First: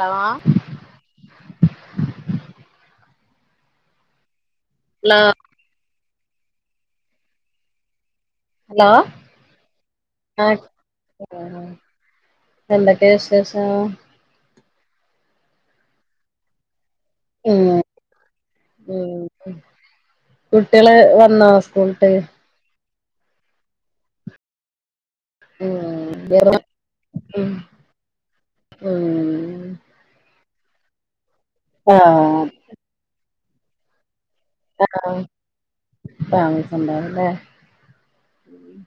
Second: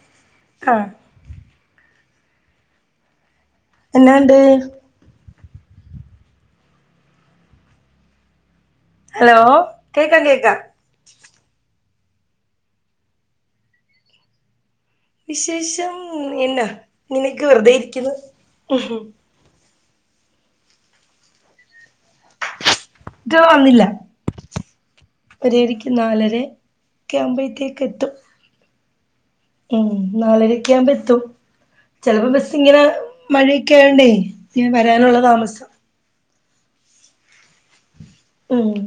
Hello? ആഹ് എന്നാണ്ട്? [unintelligible] Hello കേക്കാം കേക്കാം ആഹ് ആഹ് എന്തൊക്കെയാ വിശേഷം? വിശേഷം എന്നാ ഇങ്ങനെയൊക്കെ വെറുതെ ഇരിക്കുന്നു കുട്ടിയള് വന്നാ സ്കൂളിട്ട്? ഇത് വന്നില്ലാ [unintelligible] നാലരെ ഉം ഒക്കെ ഉം ആവ്മ്പഴത്തേക്ക് എത്തും ഉം ഉം നാലരെയെക്കെ ആവുമ്പ എത്തും ആ ചെലപ്പ ബസ്സ് ഇങ്ങനെ മഴയൊക്കെ ആയോണ്ടേ ഇങ്ങനെ ആഹ് വരാനുള്ള താമസം താമസണ്ടാവൂല്ലേ ഉം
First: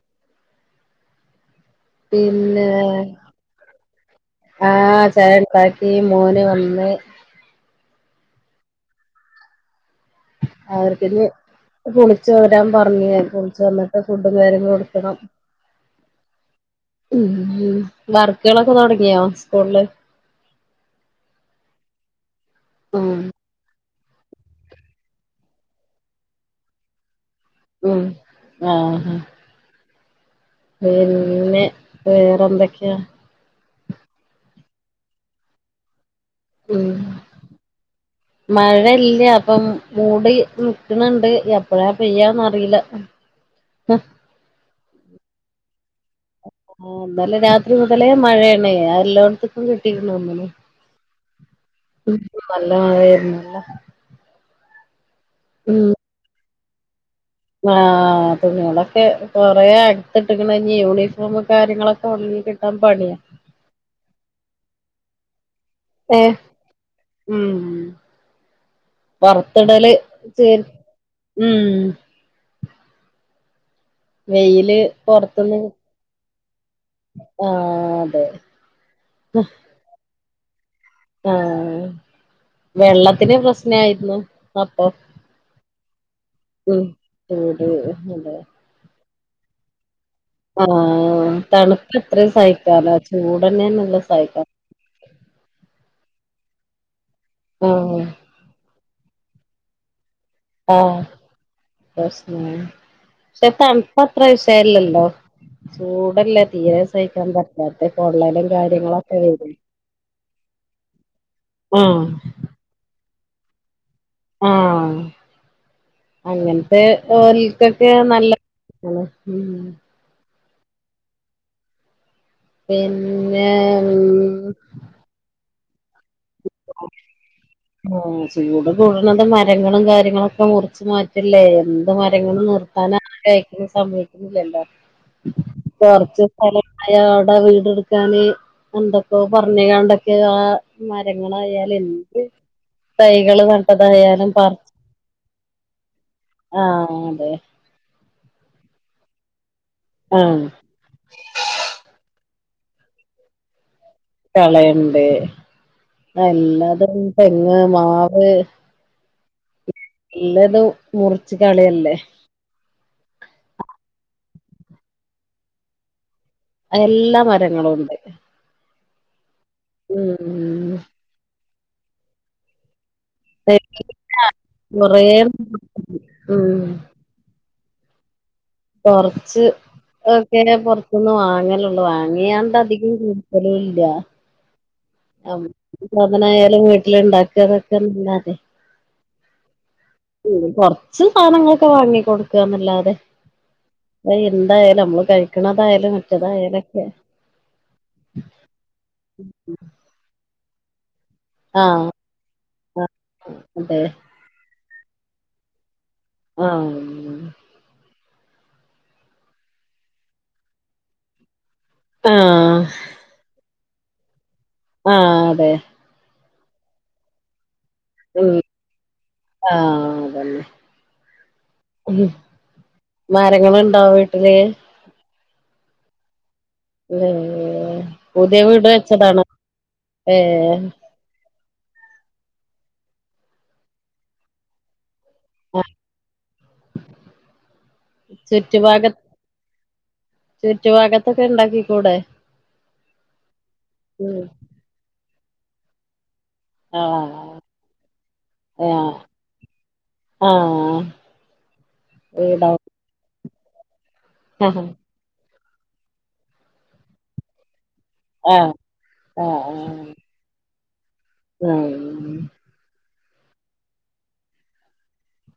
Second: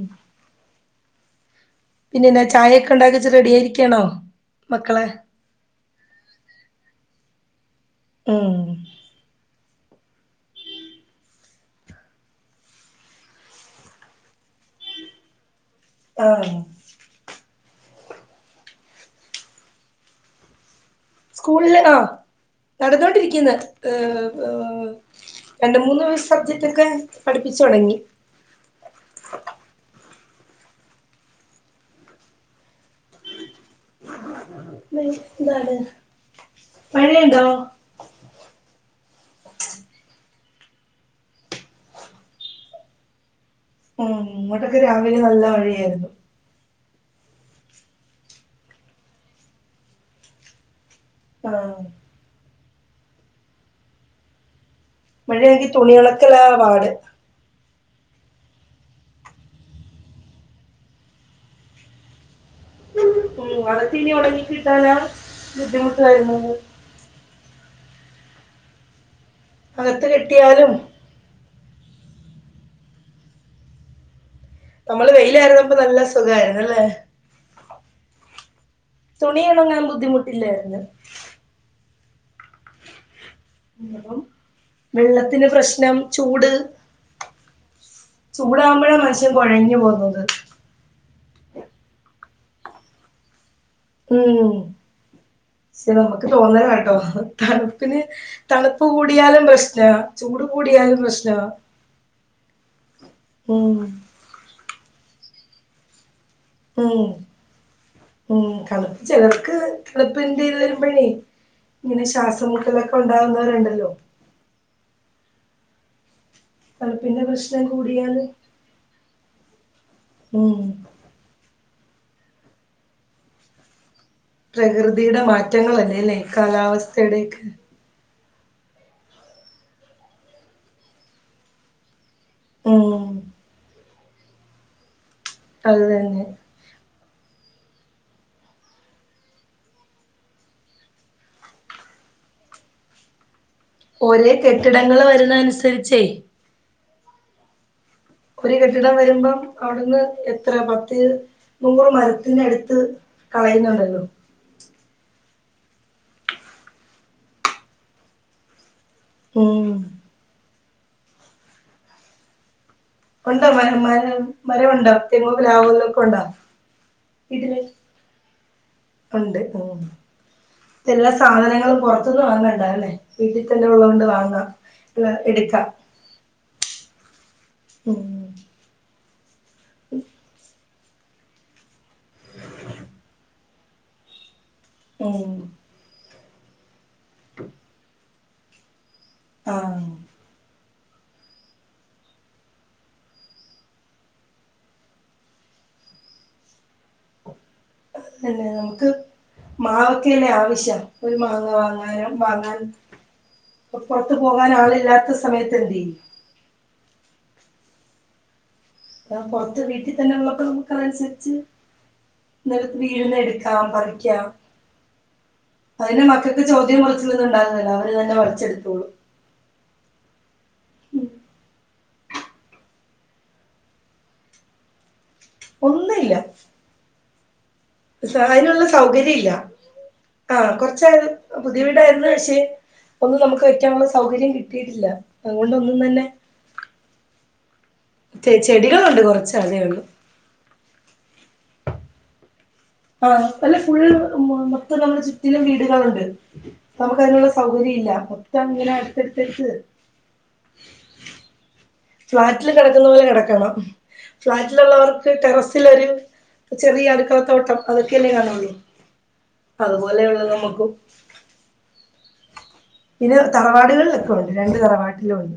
പിന്നെ എന്താ ചായ ഒക്കെ ഇണ്ടാക്കി വെച്ച് റെഡി ആയിരിക്കാണോ മക്കളെ ആഹ് ചായക്കെ ആക്കി മോന് വന്ന് ഉം അവർക്കിന്നി കുളിച്ചു വരാൻ പറഞ്ഞ് ഞാൻ കുളിച്ചു വന്നിട്ട് ഫുഡും കാര്യങ്ങളും കൊടുക്കണം ആഹ് ഉം ഉം വർക്കുകളൊക്കെ തൊടങ്ങിയോ സ്കൂളില് സ്കൂളില് ആഹ് ഉം നടന്നോണ്ടിരിക്ക്ന്ന് ഏഹ് ഏഹ് രണ്ട് മൂന്ന് സബ്ജക്റ്റൊക്കെ പഠിപ്പിച്ചു തൊടങ്ങി ആഹ് ആഹ് പിന്നെ വേറെന്തൊക്കയാ? [unintelligible] എന്താണ് മഴെയ്ണ്ടോ? മഴ ഇല്ലാ ഇപ്പം മൂടി നിക്ക‌ണണ്ട് എപ്പളാ പെയ്യാന്ന് അറീല്ലാ ഉം ഇങ്ങോട്ടൊക്കെ രാവിലെ നല്ല മഴയായിരുന്നു ആഹ് ഇന്നലെ രാത്രി മുതലേ മഴ ആണേ അത് എല്ലോടത്ത്ക്കും കിട്ടിക്കണ് തോന്നണു ആഹ് നല്ല മഴയാര്ന്നുല്ലേ മഴ എനിക്ക് തുണി ഒണക്കെലാ പാട് ആഹ് തുണിയൊളൊക്കെ കൊറെ അടുത്ത് ഇട്ട്ക്കണ് ഇന്നി യൂണിഫോമു കാര്യങ്ങളൊക്കെ ഒണങ്ങി കിട്ട് ട്ടാൻ പണിയാ ഉം അതൊക്കെ ഇനി ഒണങ്ങി കിട്ടാനാ ബുദ്ധിമുട്ട് ഏഹ് വരുന്നത് ഉം ഉം പൊർത്തിടല് അകത്ത് ചെ കെട്ടിയാലും ഉം വെയിൽ നമ്മള് വെയിലായിരുന്നപ്പ നല്ല സുഖായിരുന്നല്ലെ ആഹ് അതെ തുണിയൊണങ്ങാൻ ബുദ്ധിമുട്ടില്ലായിരുന്ന് ആഹ് വെള്ളത്തിന് പ്രശ്ന് വെള്ളത്തിന് പ്രശ്നം ചൂട് ഉം ചൂട് അതെ ചൂടാവുമ്പഴാ മനുഷ്യൻ കൊഴഞ്ഞു പോകുന്നത് ആഹ് തണുപ്പെത്രയും സഹിക്കാലോ ചൂടെന്നെയാണ് ഉം ഷെ നമ്മക്ക് തോന്നണതാട്ടോ തണുപ്പിന് ആഹ് തണുപ്പ് കൂടിയാലും പ്രശ്നാ ചൂട് കൂടിയാലും ആഹ് പ്രശ്നാ കശ്മീർ ഷെ ഉം തണ്പ്പ്‌ അ അത്രാവിഷയല്ലല്ലോ ചൂടല്ലേ തീരെ മ് സഹിക്കാൻ പറ്റാത്തെ മ് പൊള്ളലും തണുപ്പ് കാര്യങ്ങളൊക്കെ വരും ചെലർക്ക് തണപ്പ് എന്തലു വരുമ്പഴേ ഇങ്ങനെ ആഹ് ശ്വാസം മുട്ടൊലൊക്കെ ഉണ്ടാവുന്നവരുണ്ടല്ലോ ആഹ് അങ്ങെ നെ തണുപ്പിന്റെ പ്രശ്നം ഓല്ക്കൊക്കെ കൂടിയാല് നല് മ് പിന്നെ ഉം പ്രകൃതിയുടെ മാറ്റങ്ങൾല്ലേ ല്ലേ കാലാവസ്ഥയുടൊക്കെ ഓ ചൂട് കൂടുന്നൊണ്ട് മരങ്ങളും കാര്യങ്ങളൊക്കെ മുറിച്ച് മാറ്റല്ലേ ഇത് മരങ്ങള് ഉം നിർത്താൻ ആ കഴിക്ക സമ്മയ്ക്ന്നില്ലല്ലോ അത് തന്നെ കൊറച്ച് സ്ഥല അയാ ടൊ വീട് എട്ക്കാന് എന്തൊക്കോ കൊർഞ്കാണ്ടൊക്കെ ആ മരങ്ങളായാലെ എന്ത് തൈകള് ത ഓര് കെട്ടിടങ്ങള് വരന്ന അനുസരിച്ചേ ആഹ് അതെ ഒരു കെട്ടിടം വരുമ്പം അവിടുന്ന് ആഹ് എത്രയ പത്ത് നൂറ് മരത്തിന്റെ അടുത്ത് കളയുന്നുണ്ടല്ലോ കളയ്ണ്ട് എല്ലതും തെങ്ങ് മാവ് ഉം ഇല്ലത് മുറിച്ച് കളിയല്ലേ ഉണ്ടോ മ മര മരമുണ്ട തേങ്ങോ പ്ലാവോ തൊക്കൊ ഉണ്ടൊ അല്ലാ മരങ്ങളും ഉണ്ട് ഉണ്ട് ഓഹ് ഉം എല്ലാ സാധനങ്ങളും പുറത്തുന്ന് വാങ്ങണ്ടലെ വീട്ടി തന്നെ ഉള്ളോണ്ട് വാങ്ങാ കൊറേ അല്ല എട്ക്കാ ഉം ഉം കൊറ്ച്ച് ഒക്കെ ഞാൻ പൊറ്ത്ത്ന്ന് വാങ്ങലൊള്ളൂ വാങ്ങിയാണ്ടധികം ബെടീല്ലാ ഉം [unintelligible] സാദനായാലും വെ ട്ട്യാ ണ്ടാക്കാതൊക്കെല്ലാതെ ആഹ് ഉം കൊറ്ച്ച് സാനങ്ങളൊക്കെ വാങ്ങി കൊട്ക്കാന്നെല്ലാതെ അഅ് എന്തായാലും നമ്മൾ കഴിക്ക്ണതായാലും മറ്റതായാലൊക്കെ എന്നെ നമുക്ക് മാവൊക്കെന്നെ ആവശ്യം ഒരു മാങ്ങ ആഹ് വാങ്ങാനും വാങ്ങാൻ അതെ ഒന്ന്പൊ ർത്ത് പോകാനാളില്ലാത്ത സമയത്തെന്തേ ആഹ് ആഹ് പൊറ്ത്ത് വീട്ടിത്തെന്നെള്ളപ്പോ നമുക്കതന്സര്ച്ച് ആഹ് നേൽത്ത് വീഴുന്നെടു ക്കാം പറിക്ക്യാം ആഹ് അതെ അയ്ന് മക്കൾക്ക് ചോദ്യോംപറ്ച്ചിലൊന്നു ണ്ടാവൊന്നുല്ല അവര് തന്നെ ഉം പറിച്ചെടുത്തോളും ആഹ് അതെന്നെ ഉം മരങ്ങള്ണ്ടോ വീട്ട്ല് ഒന്നുല്ല ല്ലല്ലേ [unintelligible] അയ്നുള്ള സൗകര്യല്ലാ ആഹ് ഏഹ് കൊറച്ചയി പുതിയ വീടായിരുന്നു പക്ഷേ ഒന്നും നമുക്ക് വെക്കാനുള്ള സൗകര്യം കിട്ടിയിട്ടില്ല അതുകൊണ്ടൊന്നും തന്നെ ചെ ചെടികളുണ്ട് കൊറച്ചതേയുള്ളൂ. ചുറ്റു ഭാഗത്തൊക്കെ ഇണ്ടാക്കി കൂടെ? ആഹ് അല്ല ഫുൾ മൊത്തം നമ്മുടെ ചുറ്റിലും വീടുകളുണ്ട്. നമുക്കയിനുള്ള ആഹ് സൗകര്യം ഇല്ല മൊത്തം ഇങ്ങനെ ആഹ് അടുത്തടുത്തടുത്ത് ആഹ് ഫ്ളാറ്റിൽ വീടോ കെടക്കുന്ന പോലെ കെടക്കണം ആഹ് ഫ്ളാറ്റിലുള്ളവർ ക്ക് ടെറസിലൊരു ചെറിയ അടുക്കളത്തോട്ടം അതൊക്കെയല്ലേ കാണുള്ളു ആഹ് ആഹ് അതുപോലെയുള്ളൂ നമുക്കും. [unintelligible] പിന്നെ തറവാടുകളിലൊക്കെയുണ്ട് രണ്ട് തറവാട്ടിലുണ്ട്.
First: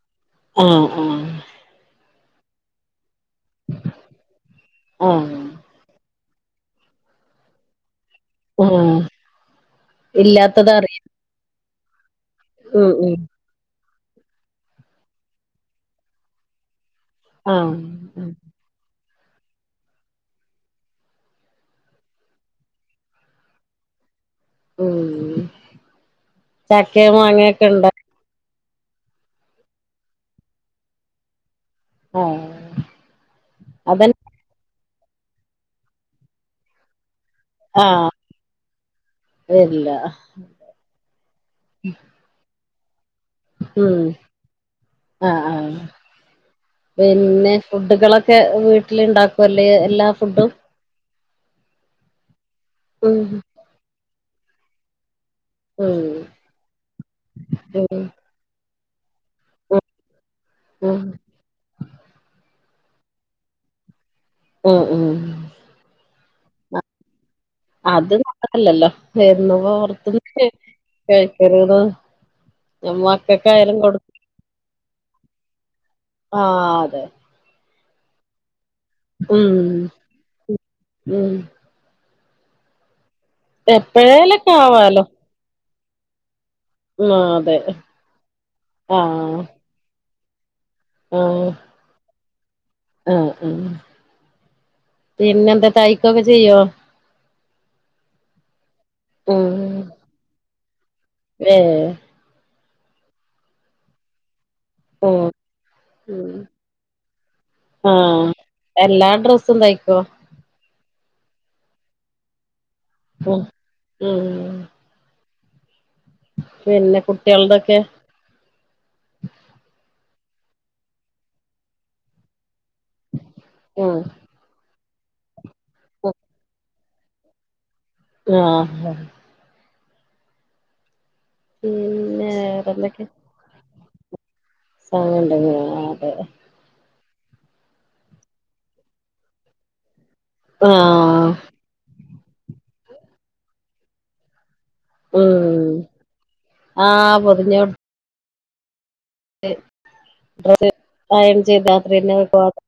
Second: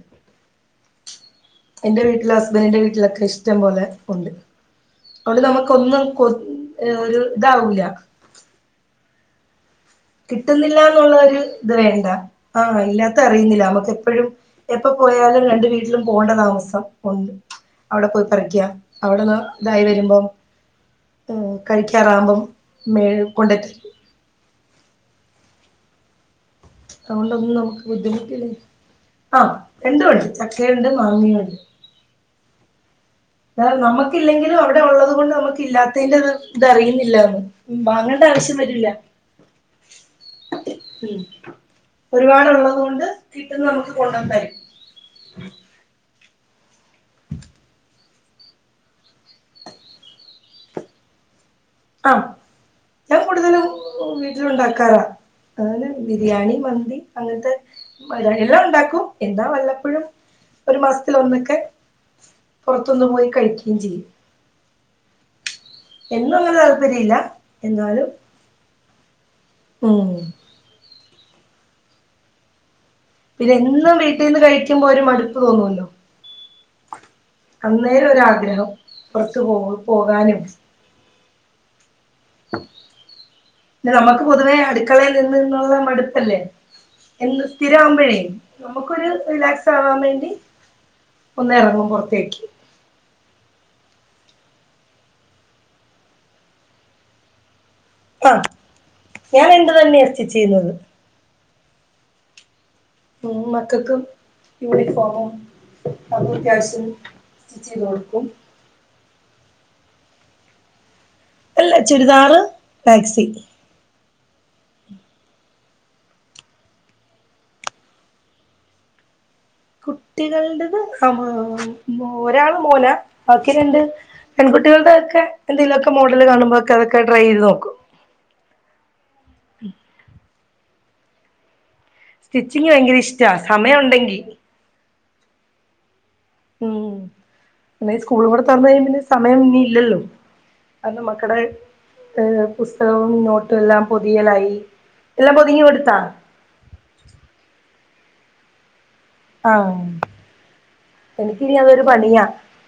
ആഹ് ആഹ് എന്റെ വീട്ടിലും ഹസ്ബൻിന്റെ വീട്ടിലൊക്കെ ഇഷ് റ്റം പോലെ ഉണ്ട് ആഹ് അതോണ്ട് നമുക്കൊന്നും കൊത് ഒരുതാവൂലാ. ആഹ് ഇല്ലാത്തത് അറിയ കിട്ടുന്നില്ലാന്നുള്ളൊരു ഇത് വേണ്ട ആഹ് ഉം ഉം ഇല്ലാത്തറിയുന്നില്ല നമുക്കെപ്പഴും എപ്പോ പോയാലും രണ്ട് വീട്ടിലും പോണ്ടതാമസം ഉണ്ട് ആഹ് അവിടെ പോയി പറിക്കാ അവിടൊന്ന് ഇതായി വരുമ്പോം ഉം കഴിക്കാറാവുമ്പം മേഴ് കൊണ്ടെതരും. ഉം ചക്കയും അതുകൊണ്ടൊന്നും മാങ്ങയൊക്കെ നമുക്ക് ഇണ്ടോ ബുദ്ധിമുട്ടില്ല ആഹ് രണ്ടുമുണ്ട് ചക്കയുണ്ട് മാങ്ങയുണ്ട്. ഓഹ് നമ്മക്കില്ലെങ്കിലും അവിടെ ഒള്ളത് കൊണ്ട് നമുക്ക് ഇല്ലാത്തേന്റെത് ഇത് അറിയുന്നില്ലാന്ന്. ഉം ആഹ് വാങ്ങണ്ട ആവശ്യം വരൂല്ലാ. വരില്ല ഉം ഒരുപാടുള്ളത് കൊണ്ട് കിട്ടുന്ന നമുക്ക് ഉം കൊണ്ടന്ന് തരും. ആഹ് ആഹ് പിന്നെ ഫുഡുകളൊ ക്കെ വീട്ടിലിണ്ടാക്കോല്ലേ എല്ലാ ഫുഡും? ആഹ് ഉം ഞാൻ കൂടുതലും വീട്ടിലുണ്ടാക്കാറാ. അതുപോലെ ഉം ബിരിയാണി മന്തി അങ്ങനത്തെ ഉം [unintelligible] എല്ലാം ഉണ്ടാക്കും എന്താ വല്ലപ്പഴും ഒരു ഉം മാസത്തിലൊന്നൊക്കെ പൊറത്തൊന്ന് പോയി കഴിക്കേം ചെയ്യും. ഉം ഉം [unintelligible] താല്പര്യല്ലാ? അത് ഉം [unintelligible] കഴിക്കരുത് [unintelligible] പിന്നെ എന്നും കൊടു വീട്ടീന്ന് കഴിക്കുമ്പോ ഒരു മടുപ്പ് തോന്നുല്ലോ? ആഹ് അതെ അന്നേരം ഒരാഗ്രഹം പുറത്ത് പോ ഉം പോകാനും ഉം പിന്ന നമുക്ക് എപ്പഴേലൊക്കെ പൊതുവേ ആവാലോ അടുക്കളയിൽ നി ന്നുള്ള മടുപ്പല്ലേ ആഹ് എന്നും അതെ സ്ഥിരവുമ്പോഴേ നമ്മക്കൊരു ആഹ് റീലാക് സാവാൻ വേണ്ടി ആഹ് ഒന്ന് എറങ്ങും പുറത്തേക്ക്. ആഹ് അഹ് പിന്നെന്താ തയ്ക്കൊക്കെ ചെയ്യോ? ആഹ് ഉം ഞാൻ എന്റെതന്നെയാ സ്റ്റിച്ച് ചെയ്യുന്നത്. ഏഹ്. ഉം മക്കക്ക്. ഉം യൂണിഫോമും ഉം [unintelligible] കാഷും ചേലോട്ത്ത്. ആഹ് എല്ലാ ഡ്രസ്സും തയ്ക്കോ? അല്ല ചുരിദാറ്. മാക്സി ഓഹ് ഉം. പിന്നെ കുട്ടിൾതൊക്കെ? കുട്ടികൾടത് അഹ് മ് ഒരാള് മോനാ ബാക്കി രണ്ട്. ഉം പെൺകുട്ടികൾടെക്കെ എന്തേലു ഒക്കെ മോഡല് കാണുമ്പൊക്കെ അതൊക്കെ ട്രൈയ്യയ്ത് നോക്കും. ആഹ് ഹ്. [inaudible] മ്. സ്റ്റിച്ചിങ്ങ് ഭയങ്കര ഇഷ്ടാ സമയം ഉണ്ടെങ്കി. സമയം ഉണ്ടെങ്കി ആഹ് അതെ. ഉം പിന്നെ സ്കൂള് കൂടെ തുറന്ന് കഴിയുമ്പൊ സമയം ഇനി ഇല്ലല്ലോ കാരണം മ ആഹ് ക്കടെ ഏഹ് പുസ്തകവും നോട്ടും എല്ലാം പെതിയലായി. എല്ലാം പൊതിഞ്ഞ് ഉം കൊട്ത്തോ? ആഹ് പൊതിഞ്ഞു. ആഹ് [unintelligible] അയേണ് എനിക്കിനി ചെയ്ത അതൊരു പണിയാ [unintelligible]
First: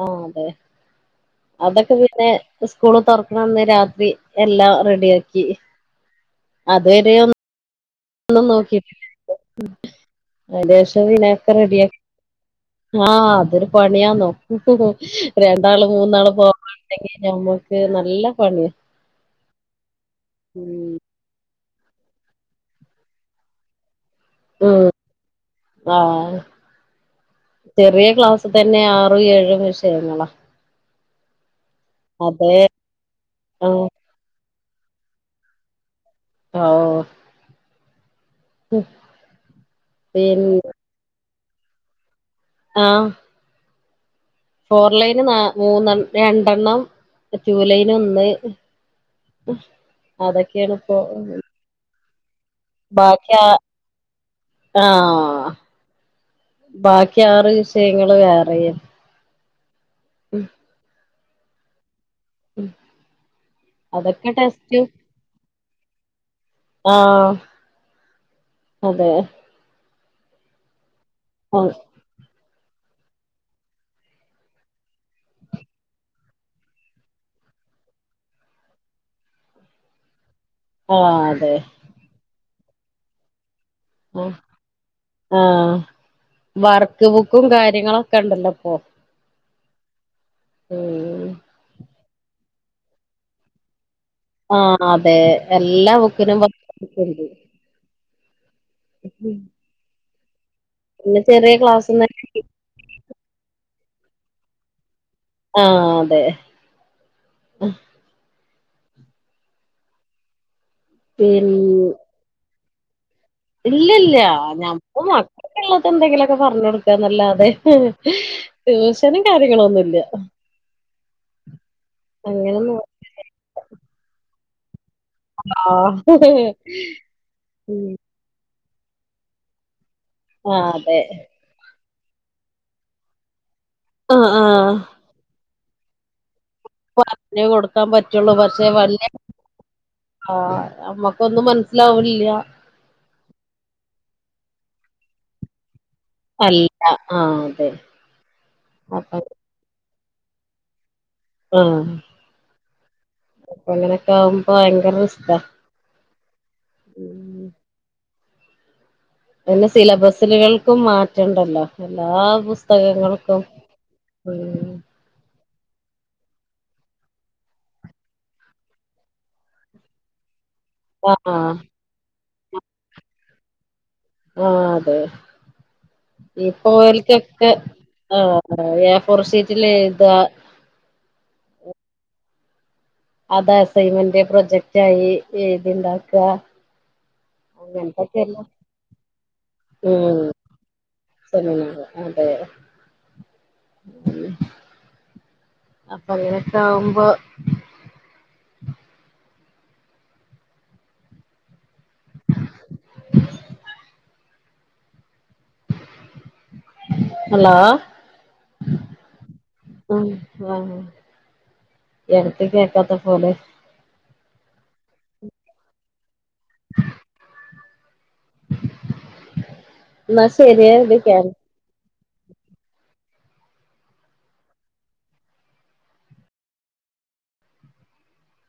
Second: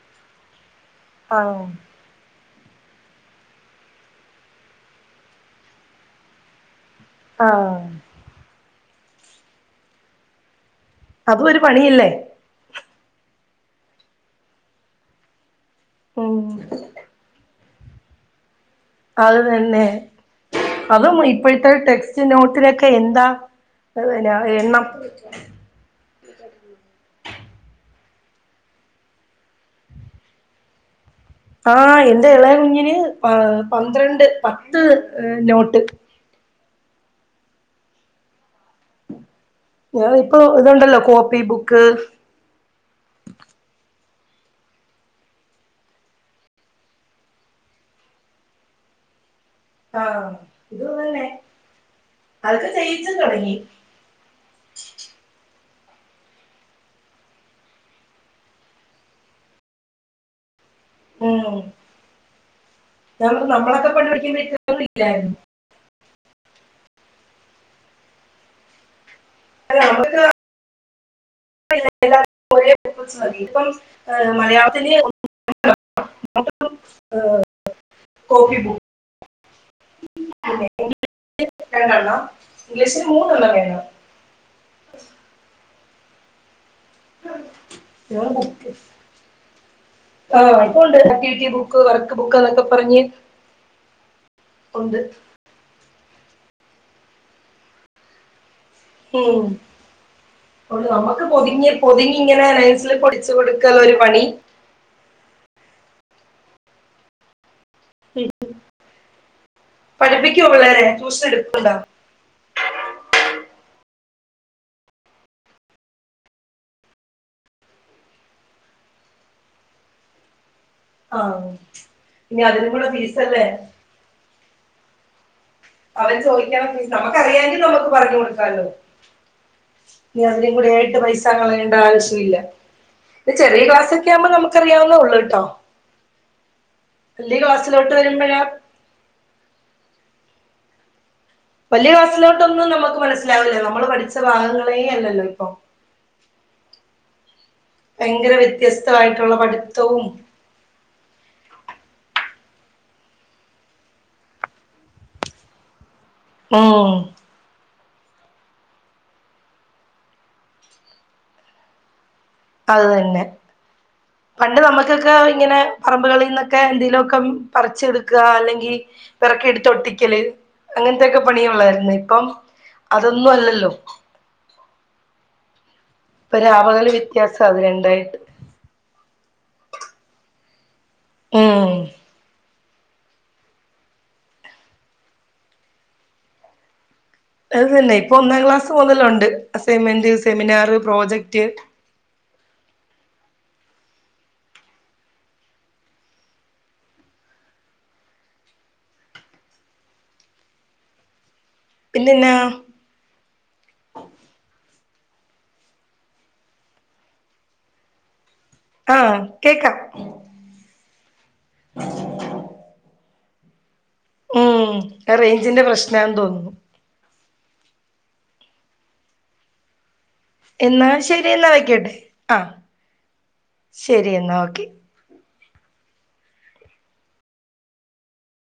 ഓ അതെ ആഹ് അതൊക്കെ പിന്നെ. ഉസ്കൂള് തെറ്ക്ക്ണന്ന് രാത്രി എല്ലാം റെഡി ആക്കി അത് ഒര് ആഹ്. ഒന്നു നോക്കി അയിന് ശേഷം പിന്നെ അതും അതക്കെ ഒരു റെഡി ആക്കി. പണിയല്ലേ ആഹ് അതൊര് പണിയാന്നോ രണ്ടാള് മൂന്നാള് ഉം പോവാ ങ്കി ഞമ്മക്ക് നല്ല പണിയാ. അത് തന്നെ ഉം അതും ഇ ഇപ്പഴത്തെ ടെക്സ്റ്റ് നോട്ടിലൊക്കെ എന്താ ഏഹ് പിന്ന ഉം എണ്ണം. ആഹ് ചെറിയ ക്ലാസ്സ് തന്നെ ആറും ഏഴും വിഷയങ്ങളാ. ആഹ് എന്റെ അതെ ഇളയ കുഞ്ഞിന് പ ആഹ് പന്ത്രണ്ട് പത്ത് എഹ് നോട്ട്. ഓഹ്. ങ്ങൾ ഇപ്പോ പിൻ ഇതുണ്ടല്ലോ കോപ്പി ബുക്ക്. ആഹ്. ഫോർ ലൈന് ന മൂന്നെ രണ്ടെണ്ണം ടു ലൈന് ഒന്ന്. ആഹ് ഇത് അതൊക്കെയാണിപ്പോ. തന്നെ അതൊക്കെ ചെയ്യിച്ചു ബാക്കിയാ. തുടങ്ങി ആഹ് ബാക്കി ആറ് വിഷയങ്ങള് വേറെയും. ഉം. ഉം ന നമ്മളൊക്കെ പണ്ടു അതൊക്കെ പഠിക്ക്ണ ടെസ്റ്റും ഇതൊന്നില്ലായിരുന്നു. ആഹ് അതെ. അല്ല അപ്പ പിന്നെ. ഓഹ് [unintelligible] ഇപ്പം. മലയാളത്തിലെ ഏ കോപ്പി ബു ന്നെ [unintelligible] അതെ രണ്ടെണ്ണം ഇംഗ്ലീഷ്ന് മൂന്നെണ്ണം വേണം. ആഹ് ആഹ് വർക്ക് ബുക്കും കാര്യങ്ങളൊക്കെ വേണം ഉണ്ടല്ലോ ബുക്ക് ഇപ്പോ. ആഹ് ഇവൾക്കുണ്ട് ഉം ആക്ടിവിറ്റി ബുക്ക് വർക്ക് ബുക്ക് അതൊക്കെ പറഞ്ഞ് ആഹ് ഉണ്ട് അതെ എല്ലാ ബുക്കിനും വർക്ക് ബുക്ക്ണ്ട് ഉം [unintelligible] പിന്നെ നമ്മക്ക് ചെറിയ പൊതിഞ്ഞ് ക്ലാസ്ന്ന് പൊതിഞ്ഞിങ്ങനെ നെയിം സ്ലിപ്പ് ഒടിച്ച് കൊടുക്കലൊരു പണി ആഹ് ആഹ് അതെ ഉം ഉം പഠിപ്പിക്കോ പിള്ളാരെ പിൻ ഇല്ലല്ലാ [unintelligible] മക്കക്ക്ള്ളത് എന്തെങ്കിലൊക്കെ പറഞ്ഞു കൊടുക്കാന്നല്ലാതെ ട്യൂഷനും കാര്യങ്ങളൊന്നുല്ലാ ആഹ് ഇനി അതിനും അങ്ങനൊന്നും കൂടെ ഫീസല്ലേ ആ അവര് ചോദിക്കണം നമ്മക്കറിയാങ്കിൽ നമ്മക്ക് ഉം. പറഞ്ഞ് കൊടുക്കാല്ലോ ഇനി അതിനും ആ കൂടി ആയിട്ട് അതെ പൈസ കളയേണ്ട ആവശ്യല്ലാ ഇപ്പ ചെറിയ ക്ലാസ്സൊക്കെ ആ ആവുമ്പോ ആ നമുക്കറിയാവുന്നേ ഉള്ളൂട്ടോ പറഞ്ഞ് കൊടുക്കാൻ പറ്റുള്ളൂ പക്ഷെ വല്യ ആഹ് നമ്മക്ക് വല്യ ക്ലാസ്സിലോട്ടൊന്നും നമ്മക്ക് മനസ്സിലാവില്ലാ നമ്മള് പഠിച്ച ഭാഗങ്ങളേ അല്ലല്ലോ ഇപ്പം അല്ല ആഹ് അതെ ഭയങ്കര അപ്പൊ വ്യത്യസ്തമായിട്ടുള്ള പഠിത്തവും ആഹ് അപ്പൊ അങ്ങനൊക്കെ ആവുമ്പ ഭയങ്കര റിസ്‌ക്കാ ഉം പിന്നെ സിലബസുകൾക്കും മാറ്റണ്ടല്ലോ എല്ലാ ബുസ് അത് തന്നെ ബുസ്തകങ്ങൾക്കും പണ്ട് ഉം നമുക്കൊക്കെ ഇങ്ങനെ പറമ്പുകളീന്നൊക്കെ എന്തെലു ഒക്കെ പറിച്ചെടുക്കാ അല്ലെങ്കി പെറക്കി എടുത്ത് ഒട്ടിക്കല് ആ അങ്ങൻത്തൊക്കെ ആ പണിയേ ഒള്ളായിരുന്നു ഇപ്പം അതൊന്നും അല്ലല്ലോ ആഹ് അതെ ഇപ്പൊ ഈ രാപകല് വ്യത്യാസം പോയോൽക്കൊക്കെ അത് രണ്ടായിട്ട് ആഹ് ആഹ് എ ഫോർ ഷീറ്റില് എഴുതാ ഏഹ് അതാ അസൈൻമെന്റ് പ്രൊജക്റ്റ് ആയി എയിതിണ്ടാക്കാ അത് തന്നെ ഇപ്പൊ ഒന്നാം ക്ലാസ്സ് മൊതലൊണ്ട് അസൈൻമെന്റ് ഉം സെമിനാറ് പ്രോജക്ട് സെമിനാർ അതെ ഉം അപ്പൊ അങ്ങനൊക്കെ ആവുമ്പോ പിന്നെന്നാ? [inaudible] ഹലോ ആഹ് കേക്കാം ഉം ആഹ് എടക്ക് കേക്കാത്ത പോലെ ഉം അത് റേഞ്ചിന്റെ പ്രശ്നാന്ന് തോനുന്നു എന്നാ ശരിയേ എന്നാ ഇത് ശരി എന്നാ വയ്ക്കട്ടെ ആഹ് ശരി എന്നാ ഓക്കെ